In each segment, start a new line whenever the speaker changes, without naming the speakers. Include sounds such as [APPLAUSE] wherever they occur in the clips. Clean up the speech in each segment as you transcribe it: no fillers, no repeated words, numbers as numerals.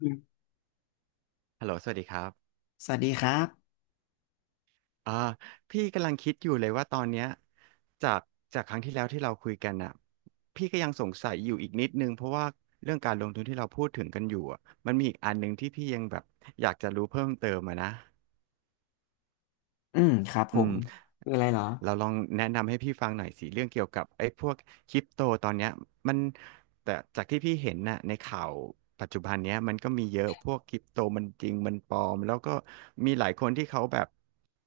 อืม
ฮัลโหลสวัสดีครับ
สวัสดีครับ
อ่าพี่กำลังคิดอยู่เลยว่าตอนเนี้ยจากจากครั้งที่แล้วที่เราคุยกันอ่ะพี่ก็ยังสงสัยอยู่อีกนิดนึงเพราะว่าเรื่องการลงทุนที่เราพูดถึงกันอยู่อ่ะมันมีอีกอันหนึ่งที่พี่ยังแบบอยากจะรู้เพิ่มเติมอะนะ
อืม ครับผ
อืม
มคืออะไรเหรอ
เราลองแนะนำให้พี่ฟังหน่อยสิเรื่องเกี่ยวกับไอ้พวกคริปโตตอนเนี้ยมันแต่จากที่พี่เห็นน่ะในข่าวปัจจุบันเนี้ยมันก็มีเยอะพวกคริปโตมันจริงมันปลอมแล้วก็มีหลายคนที่เขาแบบ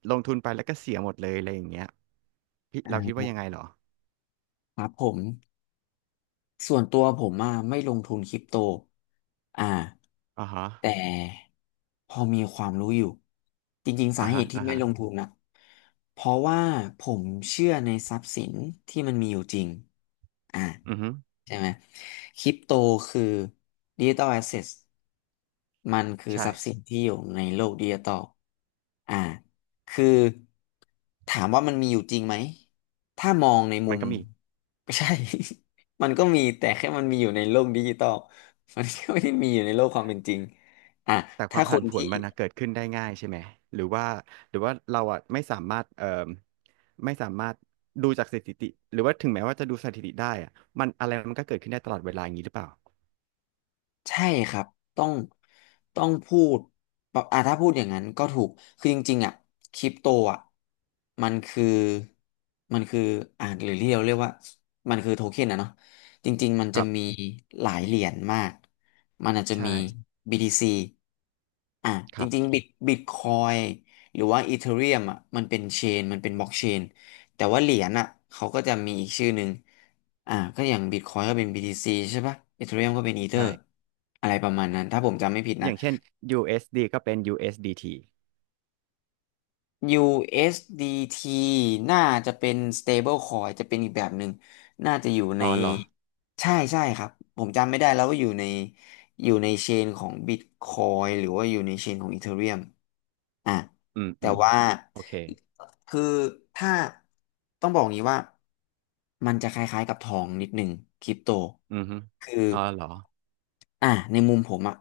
ลงทุนไปแล้วก็เสียหมดเลยอะไรอย่างเงี้ยพี่
อ่า
เราคิดว่ายังไงเหรอ
ครับผม ส่วนตัวผมอ่ะไม่ลงทุนคริปโตอ่า
อ่าฮะ
แต่พอมีความรู้อยู่ จริงๆสา
อ่า
เห
ฮะ
ตุที่
อ่า
ไม่
ฮะ
ลงทุนนะ เพราะว่าผมเชื่อในทรัพย์สินที่มันมีอยู่จริงอ่า
อือฮึ
ใช่ไหมคริปโตคือดิจิตอลแอสเซทมันคือทรัพย์สิ
ใช่
นที่อยู่ในโลกดิจิตอลอ่าคือถามว่ามันมีอยู่จริงไหมถ้ามองในมุ
มัน
ม
ก็มี
ไม่ใช่ [LAUGHS] มันก็มีแต่แค่มันมีอยู่ในโลกดิจิตอลมันก็ไม่ได้มีอยู่ในโลกความเป็นจริงอ่ะ
แต่ควา
ถ้า
ม
ค
ผัน
น
ผว
ที่
นมันนะเกิดขึ้นได้ง่ายใช่ไหมหรือว่าหรือว่าเราอ่ะไม่สามารถเอ่อไม่สามารถดูจากสถิติหรือว่าถึงแม้ว่าจะดูสถิติได้อ่ะมันอะไรมันก็เกิดขึ้นได้ตลอดเวลาอย่างนี้หรือเปล่า
ใช่ครับต้องต้องพูดแบบอ่ะถ้าพูดอย่างนั้นก็ถูกคือจริงๆอ่ะคริปโตอ่ะมันคือมันคืออ่ะหรือที่เราเรียกว่ามันคือโทเค็นอะเนาะจริงๆมัน
ค
จะ
รับ
มีหลายเหรียญมากมันอาจจะมี
ใช่
BTC อ่ะ
ค
จ
รั
ริง
บ
ๆบิตคอยหรือว่าอีเธอเรียมอ่ะมันเป็นเชนมันเป็นบล็อกเชนแต่ว่าเหรียญอ่ะเขาก็จะมีอีกชื่อหนึ่ง อ่าก็อย่างบิตคอยก็เป็น BTC ใช่ปะเอ h เ r ียมก็เป็นอีเธอ
ใช่
อะไรประมาณนั้นถ้าผมจำไม่ผิด
อ
นะ
ย่างเช่น USD ก็เป็น USDT อสดีที
USDT น่าจะเป็น stable coin จะเป็นอีกแบบหนึ่งน่าจะอยู่ใน
อ๋อเหรอ
ใช่ใช่ครับผมจำไม่ได้แล้วว่าอยู่ในเชนของ Bitcoin หรือว่าอยู่ในเชนของ Ethereum อ่ะ
อืม
แต่
อืม
ว่า
โอเค
คือถ้าต้องบอกอย่างนี้ว่ามันจะคล้ายๆกับทองนิดหนึ่งคริปโต
อือฮึ
คือ
อ๋อเหรอ
อ่ะในมุมผมอ่ะ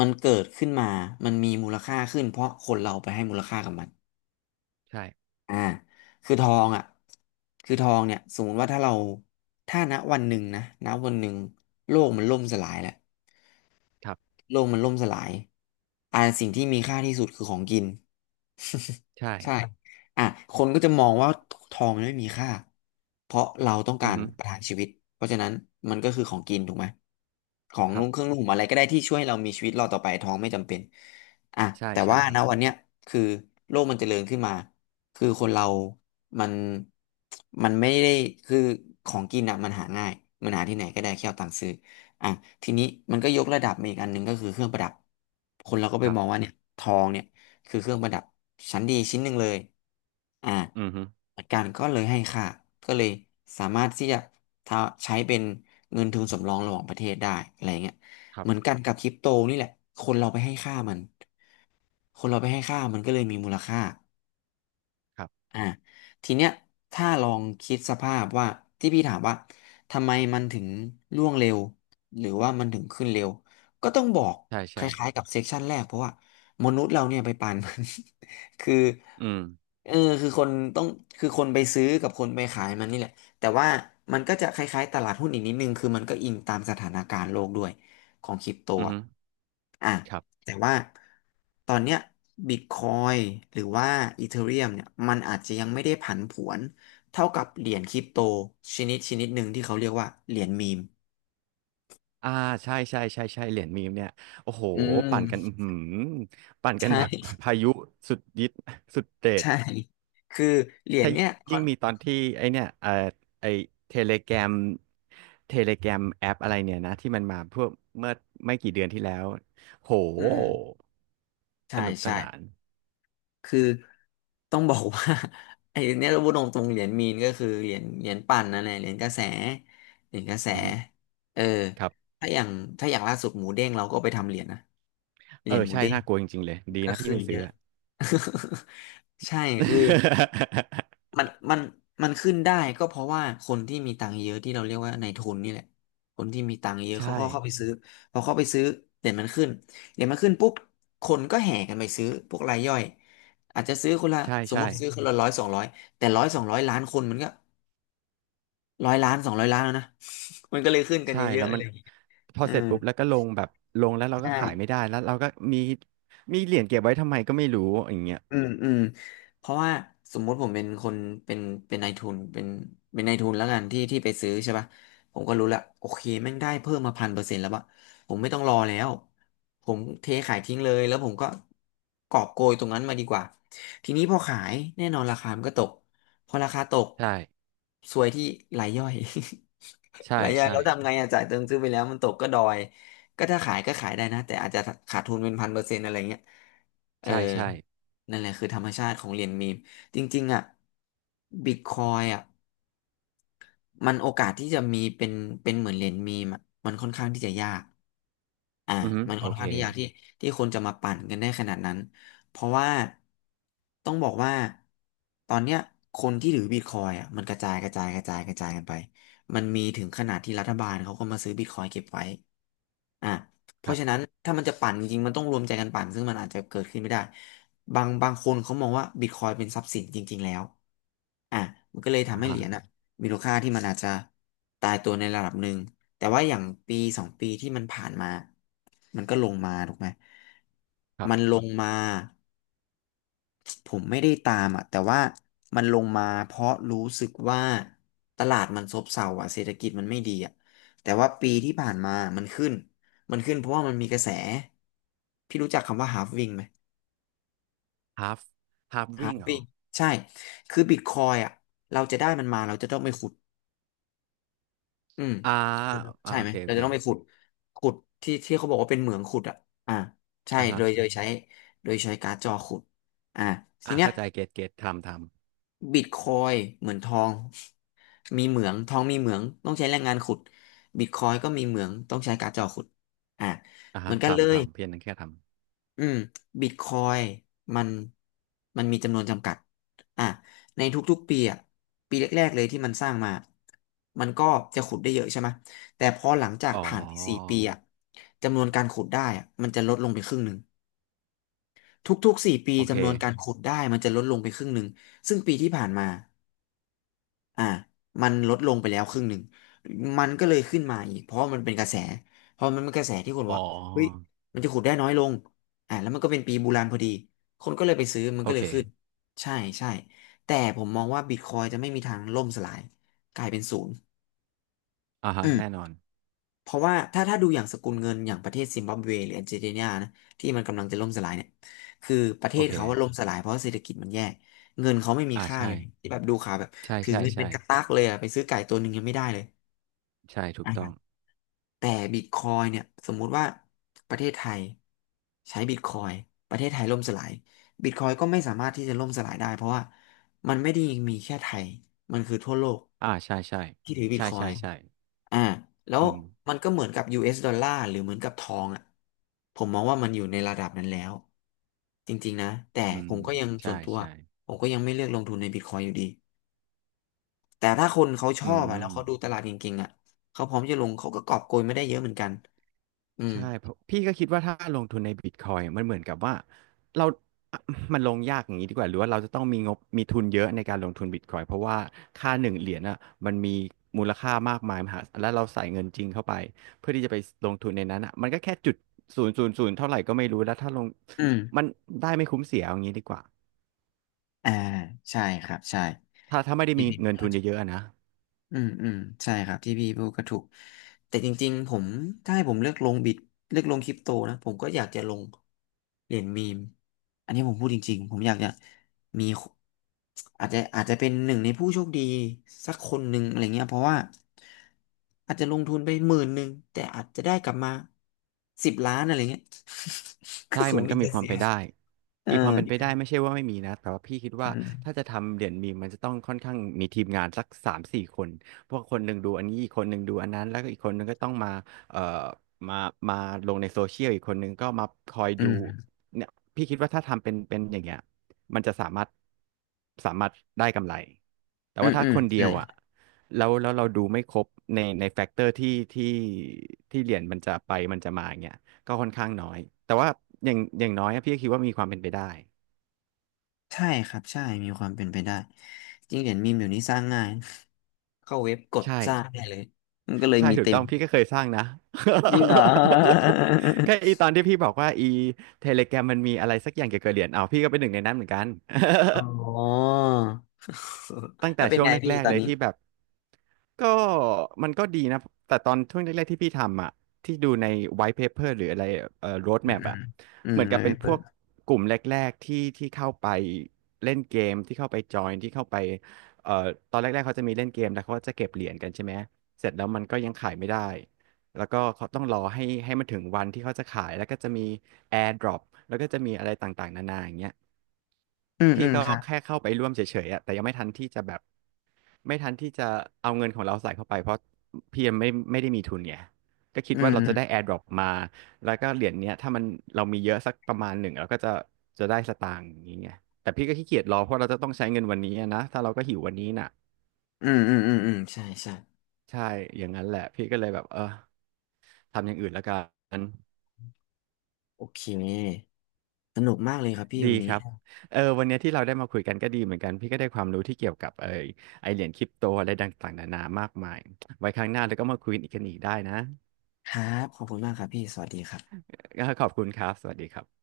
มันเกิดขึ้นมามันมีมูลค่าขึ้นเพราะคนเราไปให้มูลค่ากับมัน
ใช่
อ่าคือทองอ่ะคือทองเนี่ยสมมติว่าถ้าเราถ้าณวันหนึ่งโลกมันล่มสลายแหละ
ครับ
โลกมันล่มสลายอ่าสิ่งที่มีค่าที่สุดคือของกิน
ใช่
[LAUGHS] ใช่อ่ะคนก็จะมองว่าทองมันไม่มีค่า เพราะเราต้องกา
อือ
ร
ฮึ
ประทังชีวิต เพราะฉะนั้นมันก็คือของกินถูกไหม ของ
ครั
นุ่งเค
บ
รื่องนุ่งห่มอะไรก็ได้ที่ช่วยให้เรามีชีวิตรอดต่อไปทองไม่จำเป็นอ่ะ
ใช่
แต่
ใช่
ว่า
ครับ
นะวันเนี้ยคือโลกมันเจริญขึ้นมาคือคนเรามันมันไม่ได้คือของกินอ่ะมันหาง่ายมันหาที่ไหนก็ได้แค่เอาตังค์ซื้อ อ่ะทีนี้มันก็ยกระดับมาอีกอันหนึ่งก็คือเครื่องประดับคนเราก็ไป
ครั
ม
บ
องว่าเนี่ยทองเนี่ยคือเครื่องประดับชั้นดีชิ้นหนึ่งเลยอ่า
อือฮึ
หลักการก็เลยให้ค่าก็เลยสามารถที่จะทาใช้เป็นเงินทุนสำรองระหว่างประเทศได้อะไรเงี้ย
ครั
เหมือน
บ
กันกับคริปโตนี่แหละคนเราไปให้ค่ามันคนเราไปให้ค่ามันก็เลยมีมูลค่า
ครับ
อ่าทีเนี้ยถ้าลองคิดสภาพว่าที่พี่ถามว่าทำไมมันถึงร่วงเร็วหรือว่ามันถึงขึ้นเร็วก็ต้องบอก
ใช่
คล้าย
ใช่
ๆกับเซกชันแรกเพราะว่ามนุษย์เราเนี่ยไปปันมัน [LAUGHS] คือ
อืม
เออคือคนต้องคือคนไปซื้อกับคนไปขายมันนี่แหละแต่ว่ามันก็จะคล้ายๆตลาดหุ้นอีกนิดนึงคือมันก็อิงตามสถานการณ์โลกด้วยของคริปโต
อือ
อะ
ฮึ
อ่ะ
ครับ
แต่ว่าตอนเนี้ยบิตคอยหรือว่าอีเธอเรียมเนี่ยมันอาจจะยังไม่ได้ผันผวนเท่ากับเหรียญคริปโตชนิดหนึ่งที่เขาเรียกว่าเหรียญมีม
อ่าใช่ใช่ใช่ใช่เหรียญมีมเนี่ยโอ้โห
อื
ปั่นกันอื
ม
อหือปั่นกัน
ใช่
แบบ [LAUGHS] พายุสุดยิดสุดเด็ด
ใช่คือเหรียญ
ถ้า
เนี่ยคอ
ยิ่ง
น
มีตอนที่ไอเนี่ยเอ่อไอเทเลแกรมเทเลแกรมแอปอะไรเนี่ยนะที่มันมาเพื่อเมื่อไม่กี่เดือนที่แล้วโห
อืม
ส
ใช่
นุกส
ใช่
นาน
คือต้องบอกว่า [LAUGHS] ไอ้เนี่ยเราพูดตรงๆเหรียญมีนก็คือเหรียญปั่นนั่นแหละเหรียญกระแสเหรียญกระแส
อือหือ
เออ
ครับ
ถ้าอย่างถ้าอย่างล่าสุดหมูเด้งเราก็ไปทำเหรียญนะเห
เอ
รี
อ
ยญหมู
ใช่
เด้ง
น่ากลัวจริงๆเลยดี
ก็
นะพี่
ขึ้น
ไม่
เย
ซื้อ
อะ
อะ
[LAUGHS] ใช่คือ
[LAUGHS]
มันมันมันขึ้นได้ก็เพราะว่าคนที่มีตังค์เยอะที่เราเรียกว่าในายทุนนี่แหละคนที่มีตังค์เยอะเขา
ใช่
ก็เข้าไปซื้อพอเข้าไปซื้อเหรียญมันขึ้นเหรียญมันขึ้นปุ๊บคนก็แห่กันไปซื้อพวกรายย่อยอาจจะซื้อคนละ
ใช่
สมม
ใช่
ติซื้อคนละร้อยสองร้อยแต่ร้อยสองร้อยล้านคนมันก็ร้อยล้านสองร้อยล้านแล้วนะ [LAUGHS] มันก็เลยขึ้นกัน
ใช่
เยอะ
แล้
ๆ
ว
อะไร
มัน
อย่างงี้
พอ
อื
เสร็จ
ม
ปุ๊บแล้วก็ลงแบบลงแล้วเรา
ใ
ก็ขายไม่
ช่
ได้แล้วเราก็มีมีเหรียญเก็บไว้ทำไมก็ไม่รู้อย่างเงี้ย
อืมอืมเพราะว่าสมมุติผมเป็นคนเป็นนายทุนเป็นนายทุนแล้วกันที่ไปซื้อใช่ป่ะผมก็รู้ละโอเคแม่งได้เพิ่มมาพันเปอร์เซ็นต์แล้วปะผมไม่ต้องรอแล้วผมเทขายทิ้งเลยแล้วผมก็กอบโกยตรงนั้นมาดีกว่าทีนี้พอขายแน่นอนราคามันก็ตกพอราคาตก
ใช่
ซวยที่รายย่อย
ใช่
[LAUGHS] รายย่อย
ใช่
แล้วทำไงอะจ่ายเติมซื้อไปแล้วมันตกก็ดอยก็ถ้าขายก็ขายได้นะแต่อาจจะขาดทุนเป็นพันเปอร์เซ็นต์อะไรเงี้ย เออ
ใช่ใช่
นั่นแหละคือธรรมชาติของเหรียญมีม จริงๆอ่ะบิตคอยอ่ะ มันโอกาสที่จะมีเป็นเหมือนเหรียญมีมอะมันค่อนข้างที่จะยากอ่า
อือฮึ
มัน
โอ
ค่อน
เค
ข้างที่ยากที่คนจะมาปั่นกันได้ขนาดนั้นเพราะว่าต้องบอกว่าตอนเนี้ยคนที่ถือบิตคอยอ่ะมันกระจายกระจายกระจายกระจายกันไปมันมีถึงขนาดที่รัฐบาลเขาก็มาซื้อบิตคอยเก็บไว้อ่ะเพ
ครั
ราะฉะนั้น
บ
ถ้ามันจะปั่นจริงๆมันต้องรวมใจกันปั่นซึ่งมันอาจจะเกิดขึ้นไม่ได้บางคนเขามองว่าบิตคอยเป็นทรัพย์สินจริงๆแล้วอ่ะมันก็เลย
อ่า
ทำให้เห
ฮะ
รียญอ่ะ มูลค่าที่มันอาจจะตายตัวในระดับหนึ่งแต่ว่าอย่าง1-2 ปีที่มันผ่านมามันก็ลงมาถูกไหม
ครั
มัน
บ
ลงมาผมไม่ได้ตามอ่ะแต่ว่ามันลงมาเพราะรู้สึกว่าตลาดมันซบเซาอ่ะเศรษฐกิจมันไม่ดีอ่ะแต่ว่าปีที่ผ่านมามันขึ้น มันขึ้นเพราะว่ามันมีกระแสพี่รู้จักคำว่า halving ไหม
ฮาฟฮาฟวิ่งเหรอ
halving ใช่คือบิตคอยอ่ะเราจะได้มันมาเราจะต้องไปขุด อืม
อ่าอ่า
ใช่
โอ
ไหม
เคโอ
เรา
เค
จะต้องไปขุดขุดที่เขาบอกว่าเป็นเหมืองขุดอ่ะอ่าใช่
อ่าฮะ
โดยใช้โดยใช้การ์ดจอขุดอ่าที
อ่า
เนี้ย
เข้าใจเกตเกตทำทำ
บิตคอยเหมือนทองมีเหมืองทองมีเหมืองต้องใช้แรงงานขุดบิตคอยก็มีเหมืองต้องใช้การ์ดจอขุดอ่า
อ่า
เหมื
ฮะ
อนกันเล
ทำ
ย
ทำเพียงนั้นแค่ท
อืมบิตคอยมันมันมีจำนวนจำกัดอ่ะในทุกๆปีอ่ะปีแรกๆเลยที่มันสร้างมามันก็จะขุดได้เยอะใช่ไหมแต่พอหลังจา
ำ
ก
อ๋อ
ผ่านไปสี่ปีอ่ะจำนวนการขุดได้อ่ะมันจะลดลงไปครึ่งหนึ่งทุกๆสี่ปี
โอเค
จำนวนการขุดได้มันจะลดลงไปครึ่งหนึ่งซึ่งปีที่ผ่านมา อ่ามันลดลงไปแล้วครึ่งหนึ่ง มันก็เลยขึ้นมาอีกเพราะมันเป็นกระแส เพราะมันเป็นกระแสที่คน
อ๋
ว่าเฮ้ย
อ
มันจะขุดได้น้อยลงอ่าแล้วมันก็เป็นปีบูรานพอดี คนก็เลยไปซื้อมัน
โอ
ก็เลยขึ้น
เค
ใช่ใช่แต่ผมมองว่าบิตคอยจะไม่มีทางล่มสลายกลายเป็นศูนย์
อ่า
อื
ฮะ
ม
แน่นอน
เพราะว่าถ้าดูอย่างสกุลเงินอย่างประเทศซิมบับเวหรืออาร์เจนตินานะที่มันกำลังจะล่มสลายเนี่ยคือประเท
โอ
ศ
เค
เขาว่าล่มสลายเพราะเศรษฐกิจมันแย่เงินเขาไม่มี
อ่า
ค่าเล
ใช่
ยที่แบบดูข่าวแบบ
ใช่
ถือ
ใช่
เงินเป็
ใช่
นกระตักเลยอะไปซื้อไก่ตัวหนึ่งยังไม่ได้เลย
ใช่ถูกต้อง
อ่ะแต่บิตคอยเนี่ยสมมุติว่าประเทศไทยใช้บิตคอยประเทศไทยล่มสลายบิตคอยก็ไม่สามารถที่จะล่มสลายได้เพราะว่ามันไม่ได้มีแค่ไทยมันคือทั่วโลก
อ่าใช่ใช่
ที่ถือบิต
ใช่
คอ
ใช่
ย
ใช่
อ่าแล้ว
อืม
มันก็เหมือนกับ US ดอลลาร์หรือเหมือนกับทองอ่ะผมมองว่ามันอยู่ในระดับนั้นแล้วจริงๆนะแต่
อื
ผ
ม
มก็ยัง
ใช่
ส่วนตัว
ใช่
ผมก็ยังไม่เลือกลงทุนในบิตคอยอยู่ดีแต่ถ้าคนเขาช
อื
อบอ่ะแล้ว
ม
เขาดูตลาดเก่งๆอ่ะเขาพร้อมจะลงเขาก็กอบโกยไม่ได้เยอะเหมือนกันอืม
ใช่เพราะพี่ก็คิดว่าถ้าลงทุนในบิตคอยมันเหมือนกับว่าเราอ่ะมันลงยากอย่างนี้ดีกว่าหรือว่าเราจะต้องมีงบมีทุนเยอะในการลงทุนบิตคอยเพราะว่าค่าหนึ่งเหรียญอ่ะมันมีมูลค่ามากมายมหาศาลแล้วเราใส่เงินจริงเข้าไปเพื่อที่จะไปลงทุนในนั้นอ่ะมันก็แค่จุดศูนย์ศูนย์ศูนย์เท่าไหร่ก็ไม่รู้แล้วถ้าลง
อืม
มันได้ไม่คุ้มเสียเอาอย่างนี้ดีกว่า
อ่าใช่ครับใช่
ถ้าไม่ได้
พี่
มี
ผิด
เงินทุนเยอะๆอะนะ
อืมอืมใช่ครับที่พี่พูดก็ถูกแต่จริงๆผมถ้าให้ผมเลือกลงบิตเลือกลงคริปโตนะผมก็อยากจะลงเหรียญมีมอันนี้ผมพูดจริงๆผมอยากจะมีอาจจะเป็นหนึ่งในผู้โชคดีสักคนหนึ่งอะไรเงี้ยเพราะว่าอาจจะลงทุนไป10,000แต่อาจจะได้กลับมา10,000,000อะไรเงี้ย [LAUGHS] ก็
ใช่
คง
มัน
ไม
ก็มี
แต่
ค
จะ
วาม
เสี
ไป
ย
นได้
เอ
อีกควา
อ
มเป็นไปได้ไม่ใช่ว่าไม่มีนะแต่ว่าพี่คิด
อื
ว่า
ม
ถ้าจะทำเหรียญมีมมันจะต้องค่อนข้างมีทีมงานสัก3-4 คนพวกคนหนึ่งดูอันนี้อีกคนหนึ่งดูอันนั้นแล้วก็อีกคนหนึ่งก็ต้องมาเอ่อมามาลงในโซเชียลอีกคนหนึ่งก็มาคอย
อื
ดู
ม
เนี่ยพี่คิดว่าถ้าทำเป็นอย่างเงี้ยมันจะสามารถได้กำไรแต่
อื
ว่า
ม
ถ้า
อืม
คนเดี
ใช่
ยวอ่ะแล้วเราดูไม่ครบในแฟกเตอร์ที่เหรียญมันจะไปมันจะมาอย่างเงี้ย ก็ค่อนข้างน้อย แต่ว่าอย่างน้อยอะพี่ก็คิดว่ามีความเป็นไปได้
ใช่ครับใช่มีความเป็นไปได้จริงเหรียญมีมเดี๋ยวนี้สร้างง่าย [LAUGHS] เข้าเว็บกด
ใช่
สร้างได้เลยมันก็เลย
ใช่
มี
ถูก
เต็
ต้
ม
องพี่ก็เคยสร้างนะ
จริงเหรอ
[LAUGHS] ก็อีต
[LAUGHS]
อนที่พี่บอกว่าอีเทเลแกรมมันมีอะไรสักอย่างเกี่ยวกับเหรียญเอาพี่ก็เป็นหนึ่งในนั้นเหมือนกัน
อ๋
[LAUGHS]
อ
ตั้ง
แล้
แต่
วเป็น
ช่วง
ไงพี่
แรก
ตอ
ๆ
น
เลย
นี้
ที่แบบก็มันก็ดีนะแต่ตอนช่วงแรกๆที่พี่ทำอ่ะที่ดูใน white paper หรืออะไรroad
อืม
map
อื
อ่ะ
มอืม
เหมือน
แล้
กั
ว
บ
ไป
เป็นพ
เปิ
ว
ด
กกลุ่มแรกๆที่ที่เข้าไปเล่นเกมที่เข้าไปจอยที่เข้าไปเอ่อตอนแรกๆเขาจะมีเล่นเกมแล้วเขาก็จะเก็บเหรียญกันใช่ไหมเสร็จแล้วมันก็ยังขายไม่ได้แล้วก็เขาต้องรอให้มันถึงวันที่เขาจะขายแล้วก็จะมี air drop แล้วก็จะมีอะไรต่างๆนานาอย่างเงี้ย
อืม
พี่
อืม
ก็
ครับ
แค่เข้าไปร่วมเฉยๆอะแต่ยังไม่ทันที่จะแบบ ไม่ทันที่จะเอาเงินของเราใส่เข้าไปเพราะพี่ยังไม่ได้มีทุนไงก็คิด
อื
ว่าเรา
ม
จะได้ AirDrop มาแล้วก็เหรียญเนี้ยถ้ามันเรามีเยอะสักประมาณหนึ่งเราก็จะได้สตางค์อย่างนี้ไงแต่พี่ก็ขี้เกียจรอเพราะเราจะต้องใช้เงินวันนี้อะนะถ้าเราก็หิววันนี้น่ะ
อืมอืมอืมอืมใช่ใช่
ใช่อย่างนั้นแหละพี่ก็เลยแบบเออทำอย่างอื่นแล้วกัน
โอเคสนุกมากเลยครับพี่
ดี
วัน
ค
นี้
รั
ค
บ
รั
เออวันเนี้ยที่เราได้มาคุยกันก็ดีเหมือนกันพี่ก็ได้ความรู้ที่เกี่ยวกับไอเหรียญคริปโตอะไรต่างๆนานามากมายไว้ครั้งหน้าเราก็มาคุยกันอีกได้นะ
บขอบคุณมากครับพี่สวัสดีครับ
ก็ขอบคุณครับสวัสดีครับ